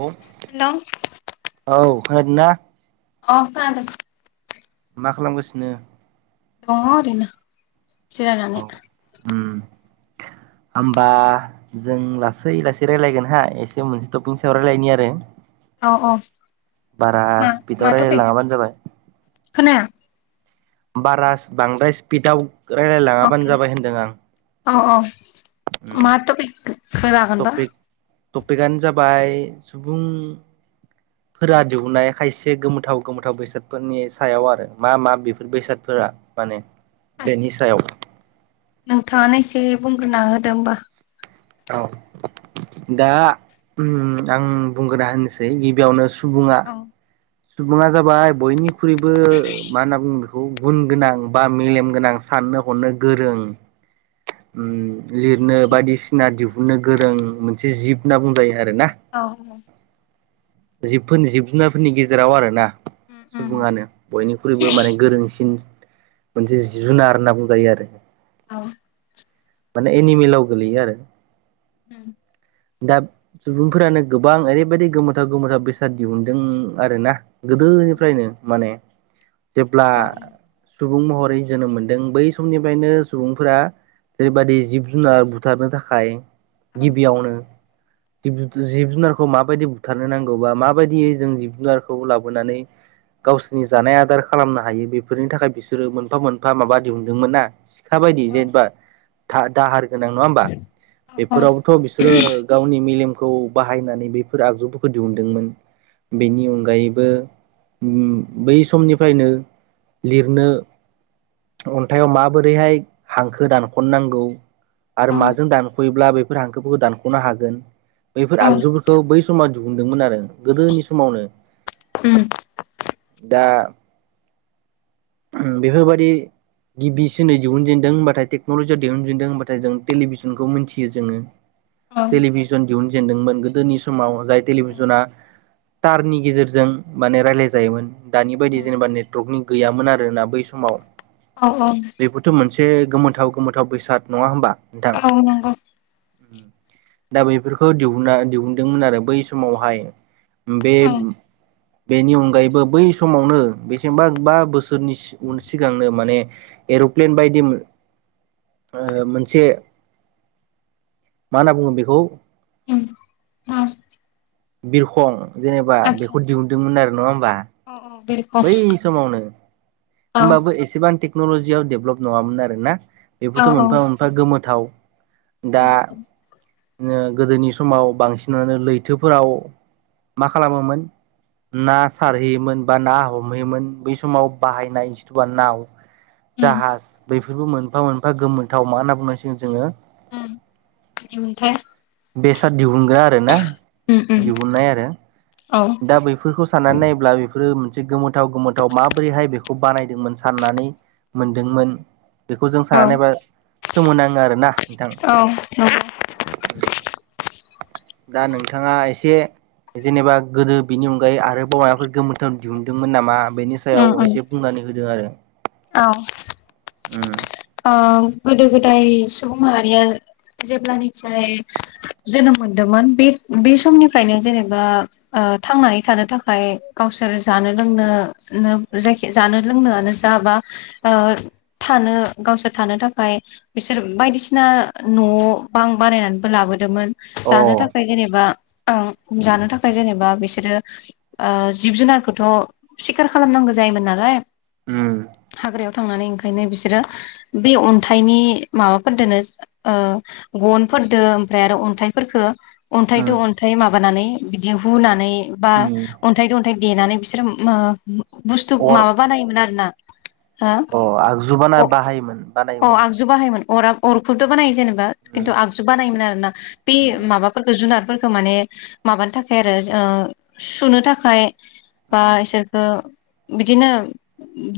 औ हेलौ खोनादोंना अ खोनादों मा खालामगासिनो दङ ओरैनो जिरायनानै औ होमबा जों लासै लासै रायलायगोन हाय एसे मोनसे टपिकनि सायाव रायलायनि आरो औ औ बारा मा मा स्पिदाव टपिक रायलाङाबानो जाबाय खोनाया बारा बांद्राय स्पिडाव रायलायलाङाबानो अके जाबाय होनदों आं औ औ उम मा टपिकखौ लागोन बा टपिक टपिकआनो जाबाय सुबुं फोरा दिहुननाय खायसे गोमोथाव गोमोथाव बेसादफोरनि सायाव आरो मा मा बेफोर बेसादफोर रा माने बेनि आदसा सायाव नोंथाङानो एसे बुंग्रोना होदो होमबा औ दा आं बुंगोना होनोसै गिबियावनो सुबुङा औ सुबुङा जाबाय बयनिख्रुइबो मा होनना बुङो बे खौ गुन गोनां बा मेलेम गोनां साननो हरनो गोरों लिरनो जिब बायदिसिना नामा दिहुननो गोरों मोनसे जिब होनना बुंजायो आरो औ औ जिबफोरनि जिब जुनारफोरनि गेजेराव आरो ना उम उम सुबुङानो बयनिख्रुइबो माने गोरोंसिन मोनसे जिब जुनार होनना बुंजायो आरो औ माने एनिमेलाव गोलैयो आरो उम दा सुबुंफोरानो गोबां ओरैबायदि गोमोथाव गोमोथाव बेसाद दिहुनदों आरोना औ गोदोनिफ्रायनो माने जेब्ला औ सुबुं महरै जोनोम मोनदों बै समनिफ्रायनो सुबुंफोरा जेरैबायदि जिब जुनार बुथारनो थाखाय गिबियावनो जिब जुनार जिब जुनारखौ माबायदि बुथारनो नांगौबा माबायदियै जों जिब जुनारखौ लाबोनानै गावसोरनि जानाय आदार खालामनो हायो बेफोरनि थाखाय बिसोरो मोनफा मोनफा माबा दिहुनदोंमोन ना सिखाबायदि औ जेनेबा दाहार गोनां नङा होमबा औ बेफोरावबोथ' बिसोरो गावनि मेलेमखौ बाहायनानै बैफोर आगजुफोरखौ दिहुनदोंमोन। बेनि अनगायैबो बै समनिफ्रायनो लिरनो अन्थाइयाव माबोरैहाय हांखो दानख'ननांगौ आरो माजों दानख'योब्ला बेफोर हांखोफोरखौ दानख'नो हागोन बैफोर औ आगजुफोरखौ बै समाव दिहुनदोंमोन आरो गोदोनि समावनो उम दा बेफोरबायदि गिबिसिनै दिहुनजेनदों होनबाथाय टेक्न'लजियाव दिहुनजेनदों होनबाथाय जों टेलिभिसनखौ मिथियो जोङो औ टेलिभिसन दिहुनजेनदोंमोन गोदोनि समाव जाय टेलिभिजना टारनि गेजेरजों माने रायलाय जायोमोन दानि बायदि उम जेनेबा नेटवर्कनि गैयामोन आरोना बै समाव औ औ एसे गोमोथाव गोमोनोथाव बेसाद नङा होनोमबा औ नांगौ दा बेफोरखौ दिहुनना दिहुनदोंमोन आरो बै समावहाय बे औ बेनि अनगायैबो बै समावनो बेसेबा बा बोसोरनि उन सिगांनो माने एर'प्लेन बायदि मोनसे मा होनना बुङो बेखौ उम बिरखं जेनेबा आदसा बेखौ दिहुनदोंमोन आरो नङा होमबा औ औ बिरखौ बै समावनो औ होनबाबो एसेबां टेक्न'लजियाव डेभलप नङामोन आरोना औ बेफोरथ' औ मोनफा मोनफा गोमोथाव दा उम उम गोदोनि समाव बांसिनानो लैथोफोराव मा खालामोमोन ना सारहैयोमोन बा ना हमहैयोमोन बै समाव बाहायनायथबा नाव उम जाहाज बेफोर बेफोरबो मोनफा मोनफा गोमोनथाव मा होनना बुंनसिगोन जोंङो [unintelligible] [unintelligible] बेसाद दिउ दिहुनग्रा आरोना उम उम दिहुननाय आरो औ दा बैफोरखौ साननानै नायोब्ला बेफोर मोनसे गोमोथाव गोमोथाव माबोरैहाय बेखौ बानायदोंमोन साननानै मोनदोंमोन बेखौ जों औ सानानानैबा सोमोनाङो आरोना नोंथां औ नंगौ दा नोंथाङा एसे जेनेबा गोदो बिनि अनगायै आरोबावायफोर गोमोथाव दिहुनदोंमोन नामा बेनि सायाव उम उम एसे बुंनानै होदों आरो औ उम ओ गोदो गोदाय सुबुं माहारिया जेब्लानिफ्राय जोनोम मोनदोंमोन बे बे समनिफ्रायनो जेनेबा थांनानै थानो थाखाय गावसोर जानो लोंनो जाय जानो लोंनोआानो जा बा ओ थानो गावसोर थानो थाखाय बिसोर बायदिसिना न' बां बानायनानैबो लाबोदोंमोन अ जानो थाखाय जेनेबा जानो थाखाय जेनेबा बिसोरो जिब जुनारखौथ' सिखार खालामनांगौ जायो नालाय उम हायाव थां ओंखायनो बिसोरो बे अन्थाइनि माबाफोरदो गनफोरदो ओमफ्राय आरो अन्थाय फोरखौ उम अनथायजों अनथाय मा माबानानै बिदि हुनानै बा उम अन्थाइजों अन्थाइ देनानै बिसोर बुस्थु अर माबा बानायोमोन आरो ना अ आगजुबा ना बाह अ आगजु बाहायोमोन अरा अरखौथ' बानायो जेनेबा उम खिन्थु आगजु बानायोमोन आर ना बे उम माबाफोरखौ जुनारफोरखौ खौ माने माबानो थाखाय आरो सुनो थाखाय बा उम उम इसोरखौ बिदिनो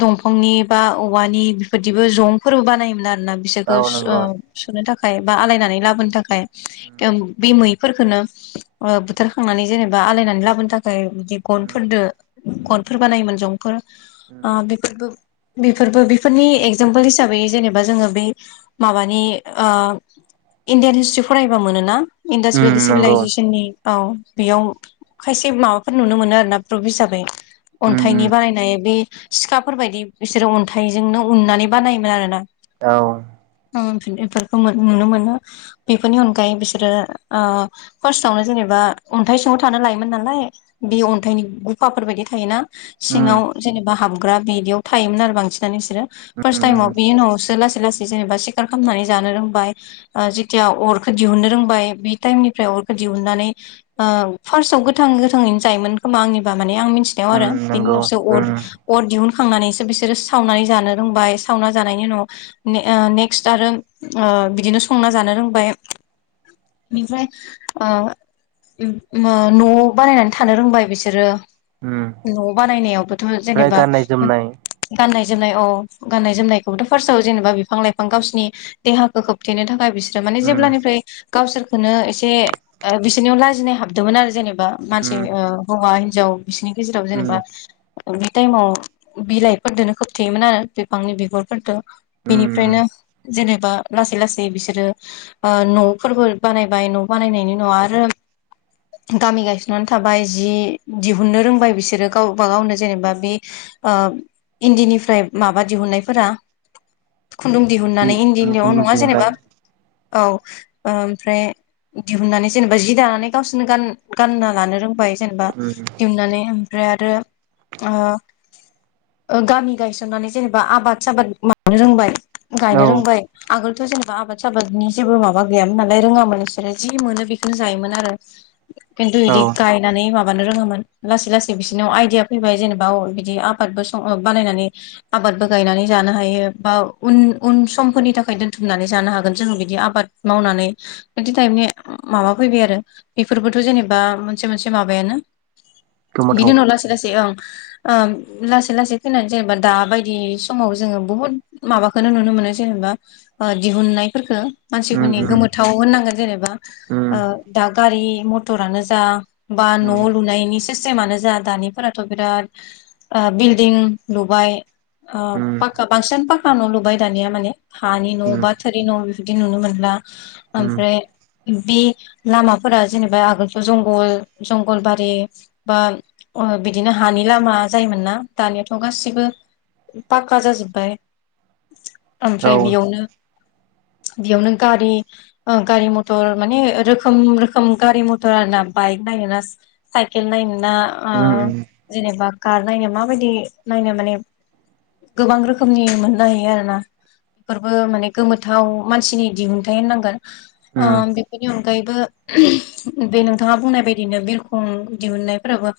दंफांनि बा औवानि बेफोरदिबो जंफोरबो बानायोमोन आरो मानोना बिसोरखौ औ नंगौ सुनो थाखाय बा आलायनानै लाबोनो थाखाय उम बिमै फोरखोननो उम बुथारखांनानै जेनेबा आलायनानै लाबोनो थाखाय ओमफ्राय बिदि उम गनफोरजों उम गनफोर बानायोमोन जंफोर उम बेफोरबो बेफोरबो बेफोरनि एगजामपोल हिसाबै जेनेबा जोंङो बे माबानि इण्डियान हिस्ट्रि फरायबा मोन ना इडास उम भेलि नंगौ सिभिलाइजेसननि औ बेयाव खायसे माबाफोर नुनो मोनो आरोना प्रबफ हिसाबै उम अन्थाइनि उम बानायनाय बे सिखाफोरबायायदि बिसोरो अन्थाइजोंनो उननानै बानायोमोन आरो ना औ बेफोरखौ नुनो मोनो बेफोरनि अनगायै बिसोरो फार्स्टआवनो जेनेबा दा अन्थाइ सिङांव थानो लायोमोन नालाय बि अन्थाइनि गुफाफोरबायायदि थायोना उम सिङांव जेनेबा हाबग्रा बिदियाव थायोमोन आरो बांसिनानो बिसोरो फास उम उम टाइमाव बे उनावसो लास लासै लासै जेनेबा सिखार खालामनानै जानो रोंबाय जेथिया अरखौ दिहुननो रोंबाय बे टाइमनिफ्राय दिहुनानैनो ओ फास आव गोथां गोथांयैनो जायोमोन खोमा आंनिबा मिथिनायाव उम आरो बिनि नंगौ उनावसो उम अर दिहुनखांनानैसो बिसोरो सावनानै जानो रोंबाय सावना जानायनि उनाव ओ नेकस्त आरो बिदिनो ओ संना जानो रोंबाय निफ्राय ओ उम ओ न' बानायनानै थानो रोंबाय बिसोरो उम न' बानायनायावबोथ' ओमफ्राय जेनेबा गाननाय जोमनाय गाननाय जोमनाय औ गाननाय जोमनायखौबोथ' फार्स्टआव जेनेबा बिफां लाइफां गावसिनि देहाखौ खोबथेनो थाखाय बिसो सो माने उम जेब्लानिफ्राय गावसोरखौनो एसे बिसोरनियाव लाजिनाय हाबदोंमोन आरो जेने बा मानसि उम हौवा हिनजाव बिसिनि गेजेराव उम जेनेबा बे टाइमाव बिलाइफोरदोनो खोबथेयोमोन आरो बिफांनि बिगुरफोरदो उम बेनिफ्रायनो जेने बा लासै लासै बिसोरो ओ न'फोरबो बानायबाय न' बानायनायनि उनाव आरो गामि गायसननानै थाबाय जि दिहुननो रोंबाय बिसोरो गावबा गावनो जेनेबा बे ओ इन्दिनिफ्राय माबा दिहुननायफोरा खुन्दुं जि दिहुननानै उम इन्दियाव खुन्दुं नङा दिहुननाय जेनेबा औ ओमफ्राय दिहुननानै जेनेबा जि दानानै गावसोरनो गान गानना लानो रोंबाय जेनेबा उम दिहुनानै ओमफ्राय आरो ओ गामि गायसन सननानै जेबा आबाद साबाद मावनो रोंबाय गायनो औ रोंबाय आगोलथ' जेने आबाद साबादनि जेबो माबा गैयामोन नालाय रोङामोन बिसोरो जि मोनो बेखौनो जायोमोन आरो खिनथु इदि औ गायनानै माब बानो रोङोमोन लासै लासै बिसोरनाव आइदिया फैबाय जेनेबा बिदि अ आबादबो बानायनानै आबादबो गायनानै जानो हायो बा उन उन समफोरनि थाखाय दोनथुमनानै जानो हागोन जोङो बिदि दि आबाद मावनानै बिदि टाइफनि माबा फैबाय आरो बेफोरबोथ' जेनेबा मोनसे मोनसे माबायानो बिनि गोमोथाव उनाव लासै-लासै ओं ओ लासै लासै फैनानै जेनेबा दाबायदि समाव जोङो बुहुत माबाखो नुनो मोनो जेनेबा दिहुननायफोरखो उम मानसिफोरनि उम गोमोथाव होननांगोन जेनेबा उम ओ दा गारि मथरानो जा बा न' उम लुनायनि सिस्टेमानो जा दानिफोराथ' बिराद ओ बिल्डिं लुबाय ओ उम पाखा बांसिनानो पाखा न' लुबाय दानिया माने हानि न' उम बा थोरि न' बिदि नुनो मोनला उम ओमफ्राय बे लामाफोरा जेनेबा आगोलथ' जंगल जंगलबारि बा ओ बिदिनो हानि लामा जायोमोन ना दानियाथ' थ' गासिबो फाक्का जाजोब्बाय औ ओमफ्राय बेयावनो [inaudible] बेयावनो गारि ओ गारि मथर माने रोखोम रोखोम गारि मथर आरा बाइक नाय नोना साइकेल नायोना ओ उम जेनेबा कार नायो माबायदि नायनो माने गोबां रोखोमनि मोननो हायो आरो ना बेफोरबो माने गोमोथाव मानसिनि दिहुनथाइ होननांगोन ओ उम बेफोरनि अन गायैबो बे नोंथाङा बुंनाय बायदिनो बिरखं दिहुननायफोराबो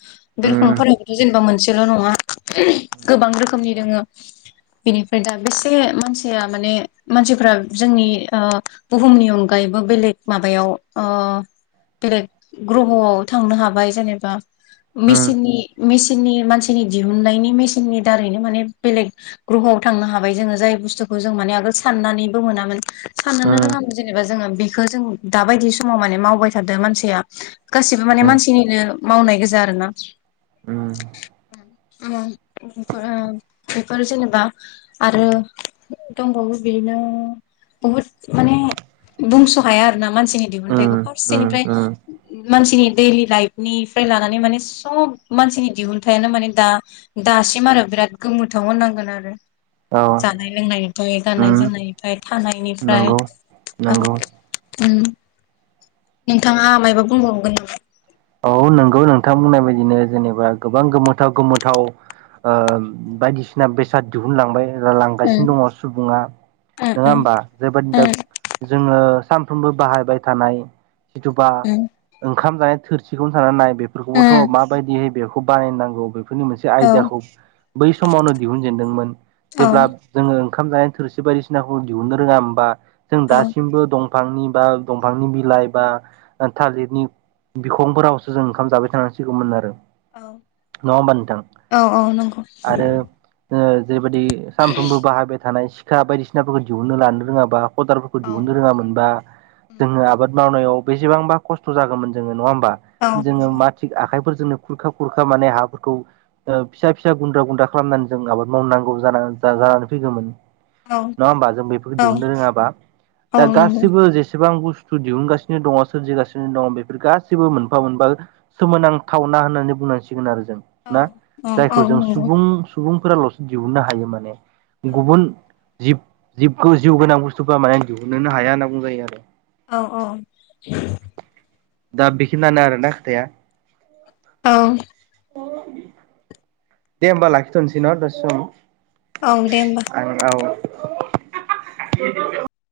उम बिरखंफोराबोथ' जेनेबा मोनसेल' नङा उम गोबां रोखोमनि दोङो [inaudible] बेनिफ्राय दा बेसे मानसिया माने मानसिफ्रा जोंनि ओ बुहुमनि अनगायैबो बो बेलेग माबायाव बेलेग ग्रह'आव थांनो हाबाय जेनेबा मिसिननि मिसिननि मानसिनि दि हुनायनि मेसिननि दारैनो माने बेलेग ग्रहवाव थांनो हाबाय जोङो जाय बुस्थुखौ जों माने आगोल सान नानैबो मोनामोन साननोनो रोङामोन जेनेबा जोङो बेखौ जों दा बायदि समाव माने मावबाय थादो मानसिया गासिबो माने मानसिनिनो मावनाय गोजा आरो ना उम उम बेफोर ओ बेफोर जेनेबा आरो दंबावो बेनो [inaudible] बहुत माने बुंस' हाया आरो ना मानसिनि दिहुनथाइखौ फारसेनिफ्राय मानसिनि देलि लाइफनिफ्राय लानानै माने सब मानसिनि दिहुनथायानो माने दा दासिम आरो बिराद गोमोथाव होननांगोन आरो औ जानाय लोंनाय निफाय गाननाय जोमनायनिफ्राय थानायनिफ्राय नंगौ नंगौ नोंथाङा मायबा बुंबावगोन नामा? औ नंगौ नोंथां बुंननाय बायदिनो जेनेबा गोबां गोमोथाव गोमोथाव ओ बायदिसिना बेसाद दिहुनलांबाय उम लांगासिनो दङ सुबुङा उम नङा उम होमबा जेरैबादि दा जोङो सानफ्रोमबो बाहायबाय थानाय जिथुबा उम ओंखाम जानाय थोरसिखौनो थानानै नाय उम बेखौबोथ' माबायदियै बेखौ बानायनांगौ बे बेफोरनि मोनसे औ आयदाखौ बै समावनो दिहुनजेनदोंमोन। औ जेब्ला जोङो ओंखाम जानाय थोरसि बायदिसिनाखौ दिहुननो रोङामोनबा जों औ दासिमबो दं। बिफांनि बा दंफांनि बिलाइ बा थालिरनि बिखंफोरावसो जों ओंखाम जाबाय थासानांसिगौमोन आरो औ नङा होमबा नोंथां औ औ नंगौ आरो? जेरैबायदि सानफ्रोमबो बाहायबाय थानाय सिखा बायदिसिनाफोरखौ दिहुननो लानो रोङाबा खदालफोरखौ औ दिहुननो रोङामोनबा जोङो आबाद मावनायाव बेसेबांबा खस्थ जागौमोन जोङो नङा होम बा जोङो नंगौ मा आखाइफोरजोंनो खुरखा खुरखा माने हाफोरखौ फिसा फिसा गुन्द्रा गुन्द्रा खालामनानै जों आबाद मावनांगौ जानानै फैगौमोन। औ नङा होमबा जों बेफोरखौ औ दिहुननो रोङाबा औ दा नंगौ गासिबो जेसेबां बुस्थु बुस्थु दिहुनगासिनो दङ सोरजिगासिनो दङ बेफोर गासिबो मोनफा मोनफा सोमोनांथावना होननानै बुंनांसिगोन आरो जों औ ना औ जायखौ जों नंगौ सुबुं सुबुं फोराल'सो दिहुननो हायो माने औ गुबुन जिब जिबखौ जिउ गोनां बुस्थुफोरा माने दिहुननोनो हाया होनना बुंजायो आरो औ औ दा बेखिनियानो आरोना खोथाया औ दे होमबा लाखिथ'सै ना दसे सम औ दे होमबा आं औ [unintelligible]